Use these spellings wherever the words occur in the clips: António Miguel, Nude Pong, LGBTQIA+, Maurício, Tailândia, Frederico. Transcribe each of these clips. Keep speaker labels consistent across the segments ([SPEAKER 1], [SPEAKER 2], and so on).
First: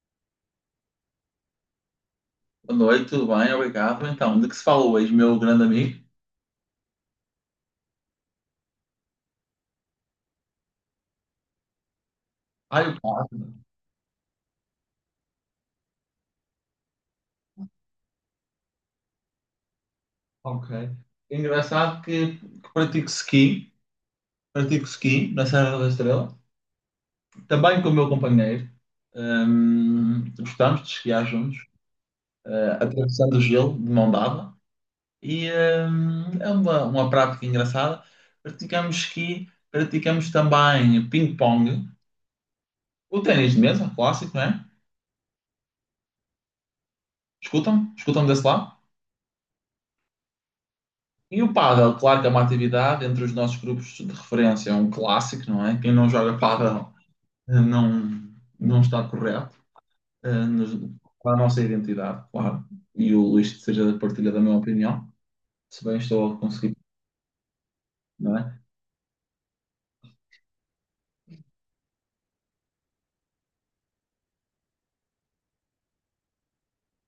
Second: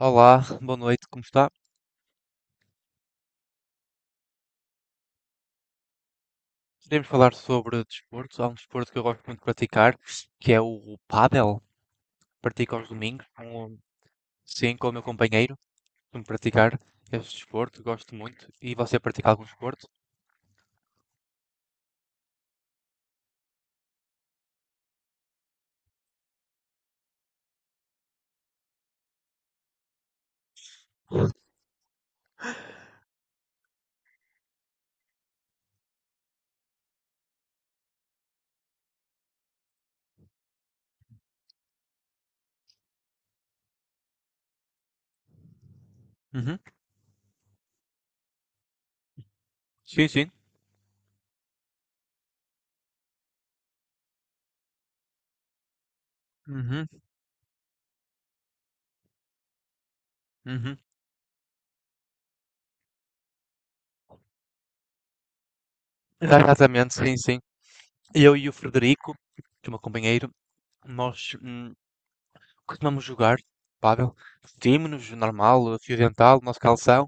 [SPEAKER 1] Olá, boa noite, como está?
[SPEAKER 2] Boa noite, tudo bem? Obrigado. Então, de que se falou hoje, meu grande amigo?
[SPEAKER 1] Queremos falar sobre desporto. Há um desporto que eu gosto muito de praticar, que é o pádel. Pratico
[SPEAKER 2] Ah,
[SPEAKER 1] aos
[SPEAKER 2] eu
[SPEAKER 1] domingos,
[SPEAKER 2] paddle.
[SPEAKER 1] com, sim, com o meu companheiro. Costumo praticar esse desporto, gosto muito. E você pratica algum desporto?
[SPEAKER 2] Ok. É engraçado que pratico ski na Serra da Estrela, também com o meu companheiro. Gostamos de esquiar juntos, atravessando o gelo de mão dada. E é uma prática engraçada. Praticamos ski, praticamos também ping-pong, o ténis de mesa, clássico, não é?
[SPEAKER 1] Uhum.
[SPEAKER 2] Escutam? Escutam desse lado?
[SPEAKER 1] Sim, sim.
[SPEAKER 2] E o pádel, claro que é uma atividade entre os nossos grupos de referência, é um clássico, não é? Quem não joga
[SPEAKER 1] Uhum,
[SPEAKER 2] pádel eh, não, não está correto, eh, nos-
[SPEAKER 1] uhum.
[SPEAKER 2] com a nossa identidade, claro. E o Luís seja partilha da minha opinião, se bem estou a conseguir,
[SPEAKER 1] Exatamente, sim, sim. Eu
[SPEAKER 2] não
[SPEAKER 1] e o
[SPEAKER 2] é?
[SPEAKER 1] Frederico, que é o meu companheiro, nós costumamos jogar pádel. Vestimos-nos normal, fio dental, nosso calção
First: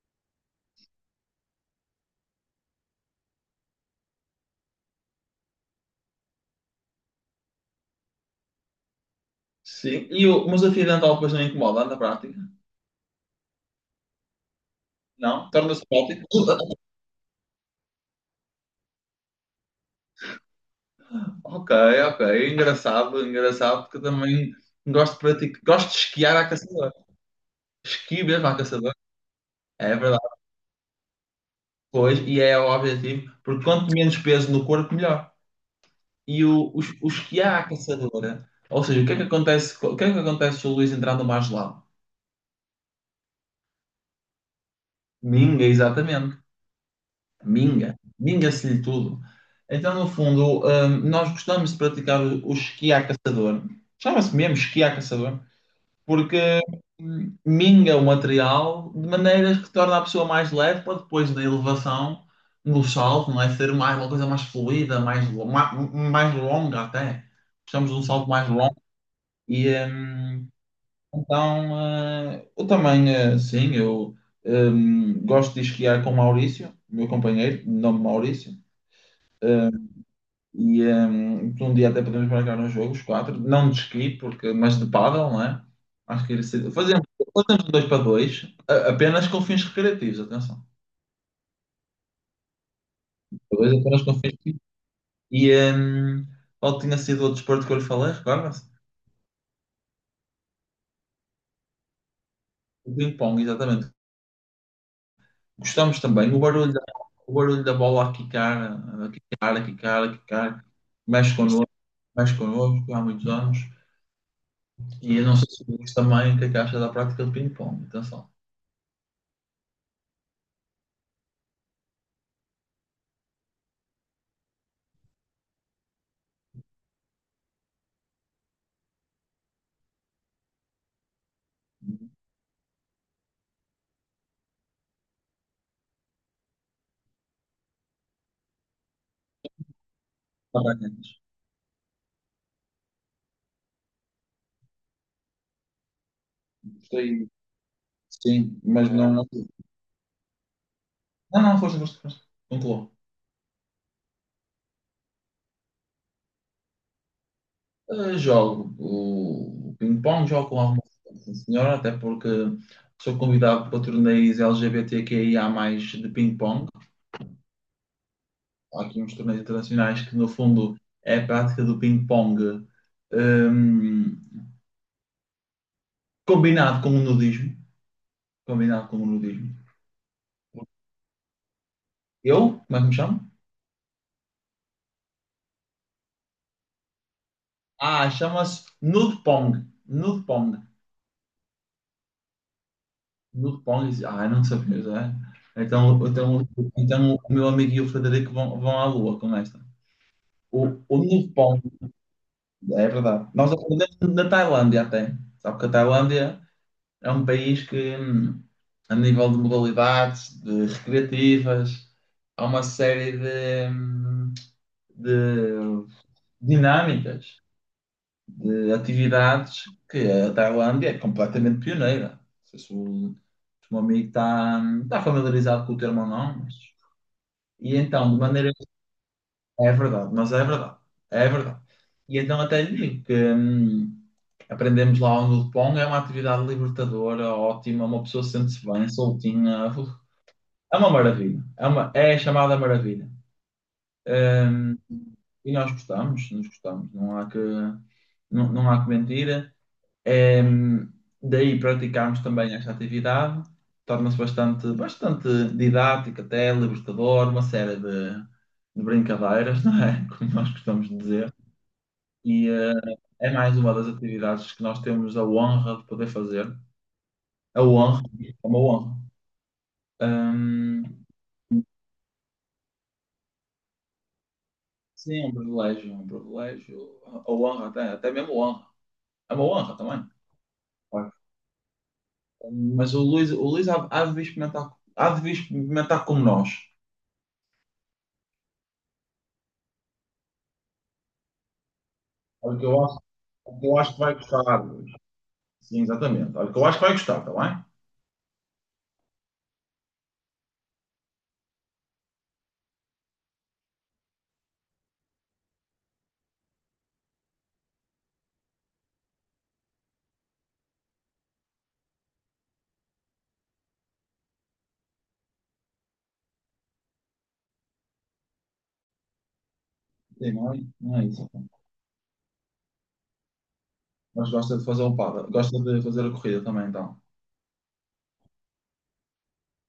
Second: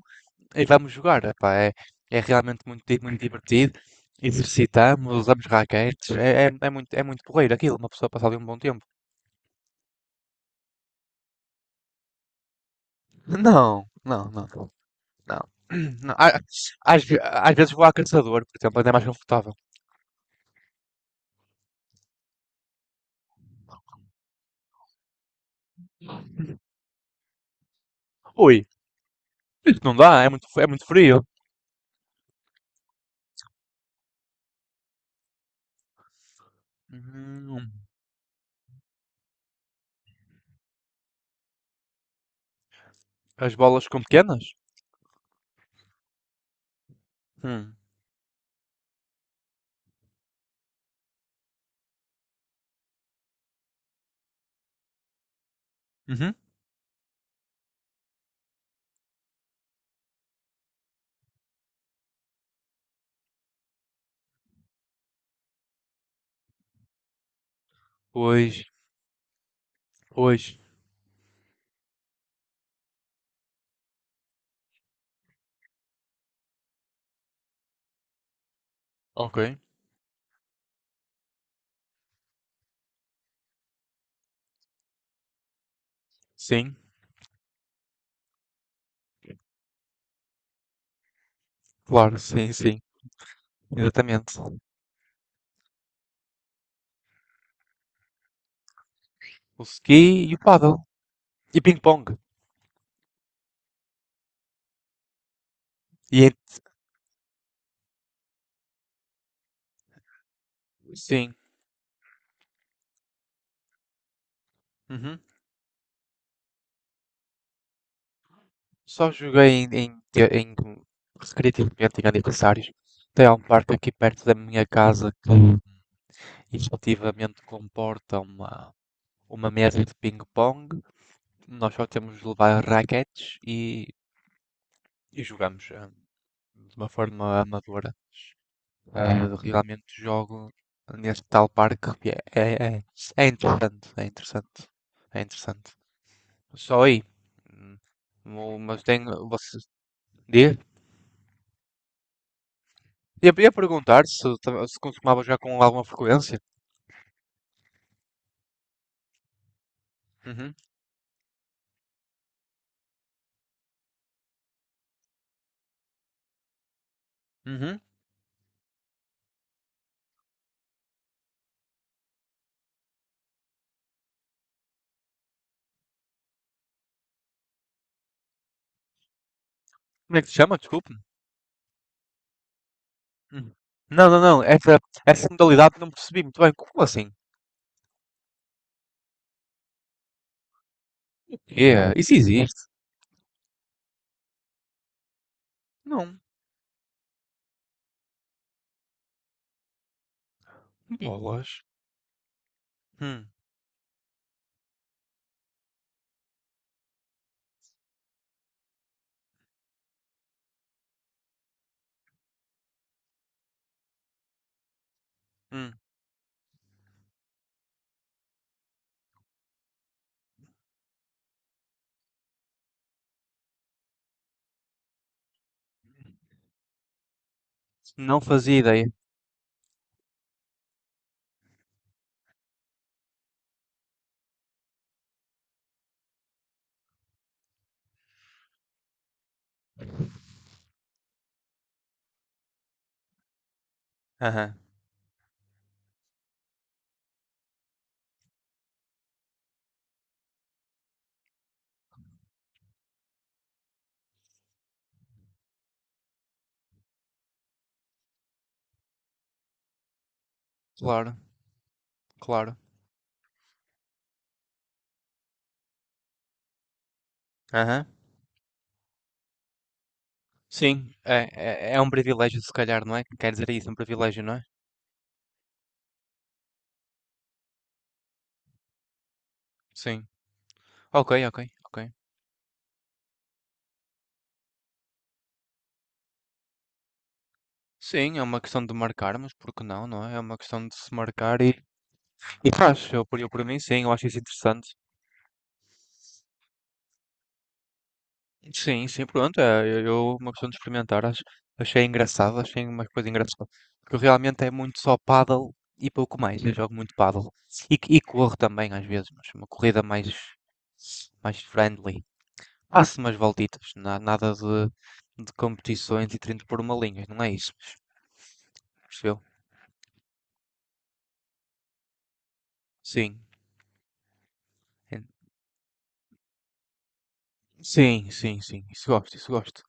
[SPEAKER 1] e vamos jogar. Epá, é, é realmente muito, muito divertido. Exercitamos, usamos raquetes. É, é, é muito porreiro aquilo, uma pessoa passar ali um bom tempo.
[SPEAKER 2] Sim, e o, mas a fio dental depois não incomoda na prática?
[SPEAKER 1] Não, não, não, não.
[SPEAKER 2] Não? Torna-se
[SPEAKER 1] Não,
[SPEAKER 2] prático?
[SPEAKER 1] a- Às vezes vou a caçador, por exemplo, ainda é mais confortável.
[SPEAKER 2] Ok, ok, engraçado, engraçado, porque eu também gosto de praticar, gosto de esquiar à caçadora. Esqui mesmo à
[SPEAKER 1] Ui,
[SPEAKER 2] caçadora,
[SPEAKER 1] isso não
[SPEAKER 2] é
[SPEAKER 1] dá,
[SPEAKER 2] verdade.
[SPEAKER 1] é muito frio.
[SPEAKER 2] Pois, e é o objetivo, porque quanto menos peso no corpo, melhor. E o, os que há à
[SPEAKER 1] Hum,
[SPEAKER 2] caçadora, ou seja, o que é que acontece, o que é que acontece se o Luís entrar no mar gelado?
[SPEAKER 1] as bolas ficam pequenas?
[SPEAKER 2] Minga, exatamente.
[SPEAKER 1] Hum.
[SPEAKER 2] Minga. Minga-se-lhe tudo. Então, no fundo, nós gostamos de praticar o esqui à caçador. Chama-se mesmo esqui à caçador,
[SPEAKER 1] Uhum.
[SPEAKER 2] porque minga o material de maneiras que torna a pessoa mais leve para depois da elevação, do salto, não é? Ser mais, uma coisa mais fluida, mais, mais longa até. Precisamos de um salto mais
[SPEAKER 1] Pois,
[SPEAKER 2] longo. E
[SPEAKER 1] pois.
[SPEAKER 2] então eu também, sim, eu gosto de esquiar com o Maurício, meu companheiro, de nome Maurício.
[SPEAKER 1] Ok.
[SPEAKER 2] E então, um dia até podemos marcar um jogo, os quatro, não de esqui, porque, mas de pádel, não é? Acho que ele se...
[SPEAKER 1] Sim,
[SPEAKER 2] fazemos, fazemos um dois para dois, apenas com fins recreativos, atenção.
[SPEAKER 1] claro, sim, sim.
[SPEAKER 2] Dois apenas com fins
[SPEAKER 1] Exatamente.
[SPEAKER 2] recreativos. E qual tinha sido outro desporto que eu lhe falei, recorda-se?
[SPEAKER 1] O ski e o paddle. E ping-pong.
[SPEAKER 2] O ping-pong, exatamente. Gostamos
[SPEAKER 1] E
[SPEAKER 2] também, o barulho da bola a quicar, a quicar, a quicar, a quicar,
[SPEAKER 1] sim.
[SPEAKER 2] mexe connosco, mexe connosco há muitos anos. E
[SPEAKER 1] Uhum.
[SPEAKER 2] eu não sei se o Luís também, o que é que acha da prática de ping-pong, atenção.
[SPEAKER 1] Só joguei em recreativamente em aniversários. Tem um parque aqui perto da minha casa que efetivamente comporta uma mesa de ping-pong. Nós só temos de levar raquetes e jogamos de uma forma amadora. Ah, realmente jogo
[SPEAKER 2] Parabéns.
[SPEAKER 1] neste tal parque. Que É, é, é, é interessante, é interessante, é interessante. Só aí.
[SPEAKER 2] Gostei. Sim,
[SPEAKER 1] Mas
[SPEAKER 2] mas eh,
[SPEAKER 1] tem,
[SPEAKER 2] não.
[SPEAKER 1] vocês, diz?
[SPEAKER 2] Não, não, foste, foste, foste. Concluo.
[SPEAKER 1] Ia perguntar se, se consumava já com alguma frequência.
[SPEAKER 2] Jogo o ping-pong, jogo
[SPEAKER 1] Uhum,
[SPEAKER 2] com alguma frequência, sim, senhora, até porque sou convidado para torneios LGBTQIA+, de ping-pong.
[SPEAKER 1] uhum.
[SPEAKER 2] Há aqui uns torneios internacionais que, no fundo, é a prática do ping-pong, hum, combinado com o nudismo. Combinado com o nudismo.
[SPEAKER 1] Como é que se chama? Desculpe.
[SPEAKER 2] Eu? Como é que me chamo?
[SPEAKER 1] Hum. Não, não, não. Essa modalidade não percebi muito bem. Como assim?
[SPEAKER 2] Ah, chama-se nude pong. Nude pong.
[SPEAKER 1] É, isso existe?
[SPEAKER 2] No Pong, ah, não sabia já. Então,
[SPEAKER 1] Não.
[SPEAKER 2] então, então o meu amigo e o Frederico vão, vão à lua com esta. O, o Nude Pong,
[SPEAKER 1] Bolas.
[SPEAKER 2] é
[SPEAKER 1] Hum,
[SPEAKER 2] verdade. Nós aprendemos na Tailândia até. Sabe que a Tailândia é um país que, a nível de modalidades, de recreativas, há uma série de,
[SPEAKER 1] hum.
[SPEAKER 2] de dinâmicas de atividades, que a Tailândia é completamente pioneira. Não sei se o, se o meu amigo está familiarizado com o termo ou não, mas... E então,
[SPEAKER 1] Não
[SPEAKER 2] de maneira...
[SPEAKER 1] fazia ideia.
[SPEAKER 2] É verdade, mas é verdade. É verdade. E então até lhe digo que aprendemos lá o Nudpong, é uma atividade libertadora, ótima, uma pessoa sente-se bem, soltinha. Uf, é uma maravilha. É, uma, é a chamada maravilha.
[SPEAKER 1] Aham.
[SPEAKER 2] Hum, e nós gostamos, nós gostamos. Não há que, não, não há que mentir. Ehm, Daí praticarmos também esta atividade, torna-se bastante, bastante didática, até libertador, uma série de brincadeiras, não é? Como nós costumamos
[SPEAKER 1] Claro,
[SPEAKER 2] dizer. E
[SPEAKER 1] claro.
[SPEAKER 2] é mais uma das atividades que nós temos a honra de poder fazer. A
[SPEAKER 1] Aham.
[SPEAKER 2] honra, é uma honra. Ehm,
[SPEAKER 1] Sim, é, é, é um privilégio, se calhar, não é? Quer dizer isso, um privilégio, não é?
[SPEAKER 2] sim, é um privilégio, é um privilégio. A honra, até, até mesmo honra. É uma honra também.
[SPEAKER 1] Sim.
[SPEAKER 2] Claro.
[SPEAKER 1] Ok, ok, ok.
[SPEAKER 2] Mas o Luís há, há de vir experimentar, há de vir experimentar como nós.
[SPEAKER 1] Sim, é uma questão de marcarmos, porque não, não é? É uma questão de se marcar e
[SPEAKER 2] Porque eu
[SPEAKER 1] faz.
[SPEAKER 2] acho.
[SPEAKER 1] Eu por mim,
[SPEAKER 2] O que eu
[SPEAKER 1] sim,
[SPEAKER 2] acho
[SPEAKER 1] eu
[SPEAKER 2] que
[SPEAKER 1] acho
[SPEAKER 2] vai
[SPEAKER 1] isso
[SPEAKER 2] gostar.
[SPEAKER 1] interessante.
[SPEAKER 2] Sim, exatamente. Olha, o que eu acho que vai gostar, está bem?
[SPEAKER 1] Sim, sim, pronto. Uma questão de experimentar, acho, achei engraçado, achei uma coisa engraçada. Porque realmente é muito só paddle e pouco mais. Eu jogo muito paddle. E corro também às vezes, mas uma corrida mais, mais friendly. Faço umas voltitas, nada de, de competições e 30 por uma linha, não é isso? Percebeu?
[SPEAKER 2] Sim, não é, não é isso, então.
[SPEAKER 1] Sim.
[SPEAKER 2] Mas gosta de fazer um par, gosta de fazer a corrida também, então.
[SPEAKER 1] Sim, sim, sim. Isso gosto, isso gosto.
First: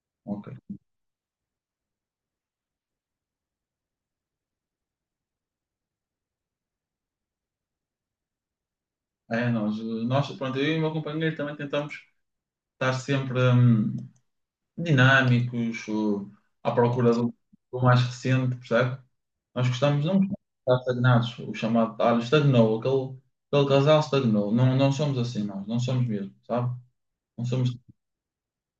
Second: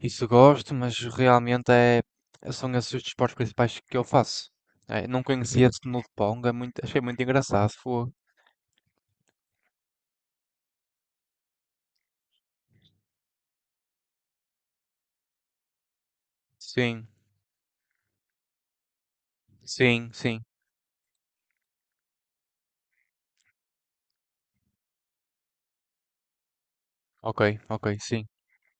[SPEAKER 1] Isso
[SPEAKER 2] Ok.
[SPEAKER 1] gosto, mas realmente é, são esses os desportos principais que eu faço. É, não conhecia esse no de Pong, é muito, achei muito engraçado. Foi.
[SPEAKER 2] É, nós, pronto, eu e o meu companheiro também tentamos estar sempre dinâmicos, à
[SPEAKER 1] Sim,
[SPEAKER 2] procura do, do mais recente, percebe? Nós gostamos,
[SPEAKER 1] sim,
[SPEAKER 2] não gostamos
[SPEAKER 1] sim.
[SPEAKER 2] de um estar estagnados, o chamado, ah, estagnou, aquele, aquele casal estagnou. Não, não somos assim nós, não somos mesmo, sabe?
[SPEAKER 1] Ok,
[SPEAKER 2] Não somos
[SPEAKER 1] ok, sim.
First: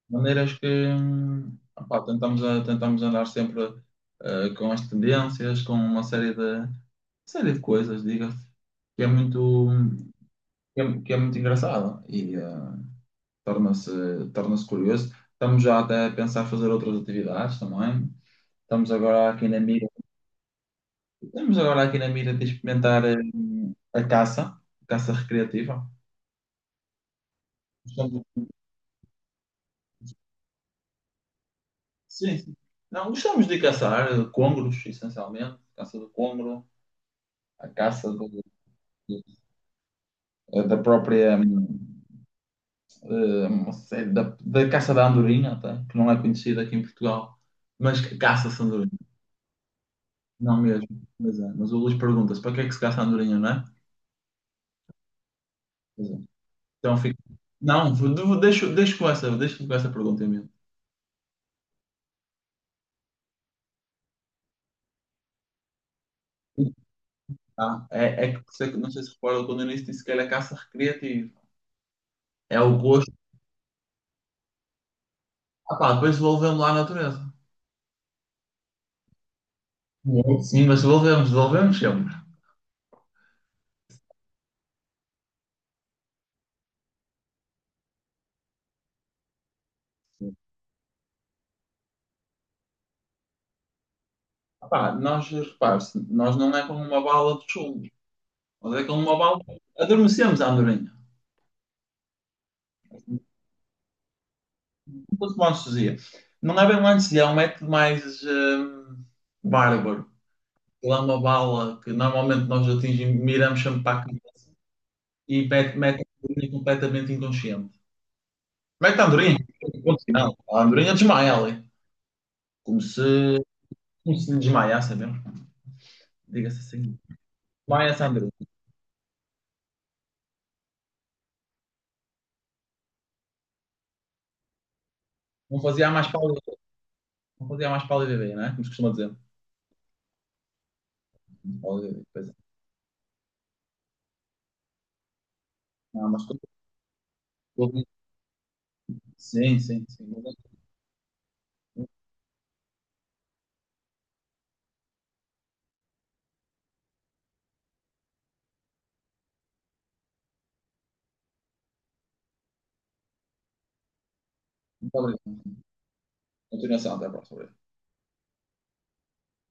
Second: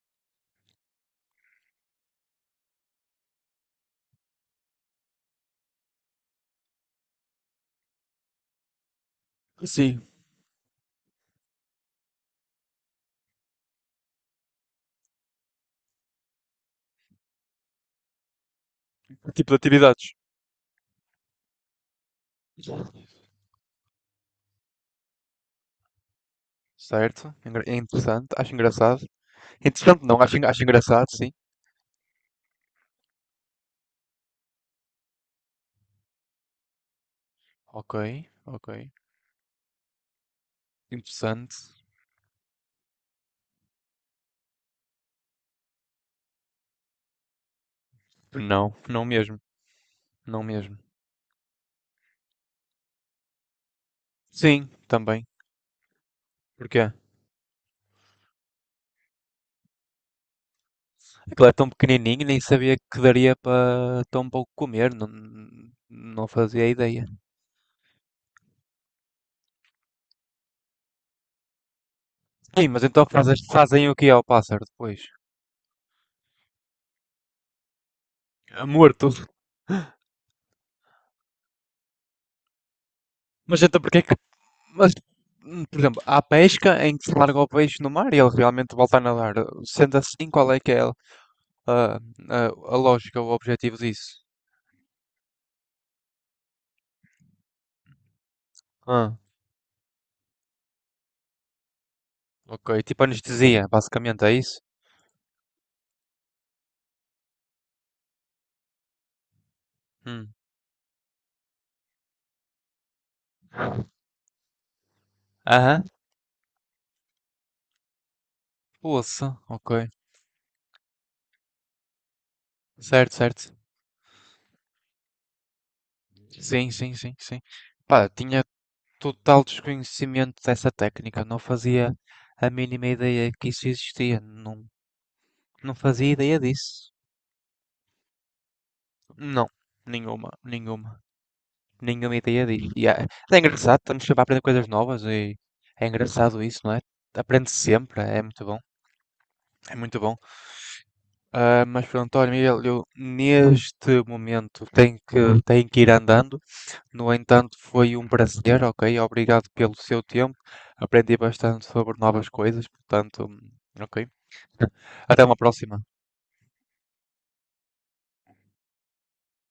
[SPEAKER 2] maneiras que opá, tentamos, tentamos andar sempre com as tendências, com uma série de coisas, diga-se, que é muito,
[SPEAKER 1] Sim,
[SPEAKER 2] que é muito engraçado e torna-se torna-se curioso. Estamos já até a pensar fazer outras atividades também. Estamos agora aqui
[SPEAKER 1] tipo de
[SPEAKER 2] na mira,
[SPEAKER 1] atividades.
[SPEAKER 2] estamos agora aqui na mira de experimentar a caça recreativa.
[SPEAKER 1] Certo, é
[SPEAKER 2] Gostamos-
[SPEAKER 1] interessante, acho engraçado. Interessante não, acho, acho engraçado, sim.
[SPEAKER 2] sim, sim. Não, gostamos de caçar congros, essencialmente, caça do congro, a
[SPEAKER 1] Ok,
[SPEAKER 2] caça do
[SPEAKER 1] ok.
[SPEAKER 2] da própria
[SPEAKER 1] Interessante.
[SPEAKER 2] uma série da, da caça da andorinha, tá? Que não é conhecida aqui em Portugal, mas que caça-se
[SPEAKER 1] Não,
[SPEAKER 2] andorinha,
[SPEAKER 1] não mesmo, não
[SPEAKER 2] não
[SPEAKER 1] mesmo.
[SPEAKER 2] mesmo. Mas, é. Mas o Luís pergunta-se para que é que se caça a andorinha, não é?
[SPEAKER 1] Sim, também.
[SPEAKER 2] Pois é.
[SPEAKER 1] Porquê?
[SPEAKER 2] Então fica. Não, deixo, deixo com essa pergunta em mente.
[SPEAKER 1] Aquilo é tão pequenininho, nem sabia que daria para tão pouco comer, não, não fazia ideia.
[SPEAKER 2] Ah, é, é que por isso é que não sei se recorda quando eu disse que era caça recreativa. É
[SPEAKER 1] Sim,
[SPEAKER 2] o
[SPEAKER 1] mas então
[SPEAKER 2] gosto.
[SPEAKER 1] fazes, fazem o que ao pássaro depois?
[SPEAKER 2] Ah, pá, depois devolvemos lá à natureza.
[SPEAKER 1] É morto.
[SPEAKER 2] Sim, mas devolvemos, devolvemos sempre.
[SPEAKER 1] Mas então porquê que... Mas, por exemplo, há pesca em que se larga o peixe no mar e ele realmente volta a nadar. Sendo assim, qual é que é a, a lógica, o objetivo disso?
[SPEAKER 2] Ah, pá, nós, repare-se, nós não é como uma bala de chumbo. Mas é como
[SPEAKER 1] Ah,
[SPEAKER 2] uma bala. Adormecemos a andorinha.
[SPEAKER 1] ok. Tipo anestesia, basicamente, é isso?
[SPEAKER 2] Tudo com anestesia. Não é bem uma anestesia, é um método mais bárbaro.
[SPEAKER 1] Hum.
[SPEAKER 2] Lá uma bala que normalmente nós atingimos, miramos sempre para a cabeça e mete,
[SPEAKER 1] Aham.
[SPEAKER 2] mete a andorinha completamente inconsciente. Mete a
[SPEAKER 1] Poça,
[SPEAKER 2] andorinha.
[SPEAKER 1] ok.
[SPEAKER 2] Ponto final. A andorinha desmaia ali. Como
[SPEAKER 1] Certo,
[SPEAKER 2] se,
[SPEAKER 1] certo.
[SPEAKER 2] como se lhe desmaiasse é mesmo. Diga-se
[SPEAKER 1] Sim, sim,
[SPEAKER 2] assim.
[SPEAKER 1] sim, sim.
[SPEAKER 2] Desmaia-se a
[SPEAKER 1] Pá,
[SPEAKER 2] andorinha.
[SPEAKER 1] tinha... total desconhecimento dessa técnica, não fazia a mínima ideia que isso existia, não,
[SPEAKER 2] Não
[SPEAKER 1] não
[SPEAKER 2] fazia a mais
[SPEAKER 1] fazia ideia
[SPEAKER 2] pálida,
[SPEAKER 1] disso.
[SPEAKER 2] não fazia a mais pálida ideia, não é? Como se costuma dizer.
[SPEAKER 1] Não, nenhuma, nenhuma, nenhuma ideia disso. E é, é engraçado, estamos sempre a aprender coisas novas e é
[SPEAKER 2] Não, mas tudo-
[SPEAKER 1] engraçado isso, não é? Aprende
[SPEAKER 2] tudo-
[SPEAKER 1] sempre, é muito bom,
[SPEAKER 2] sim,
[SPEAKER 1] é
[SPEAKER 2] sim,
[SPEAKER 1] muito
[SPEAKER 2] sim.
[SPEAKER 1] bom. Ah, mas pronto, António Miguel, eu neste momento tenho que ir andando. No entanto, foi um prazer, ok? Obrigado pelo seu tempo. Aprendi bastante sobre novas coisas, portanto, ok.
[SPEAKER 2] Muito
[SPEAKER 1] Até uma
[SPEAKER 2] obrigado.
[SPEAKER 1] próxima.
[SPEAKER 2] Continuação. Até a próxima.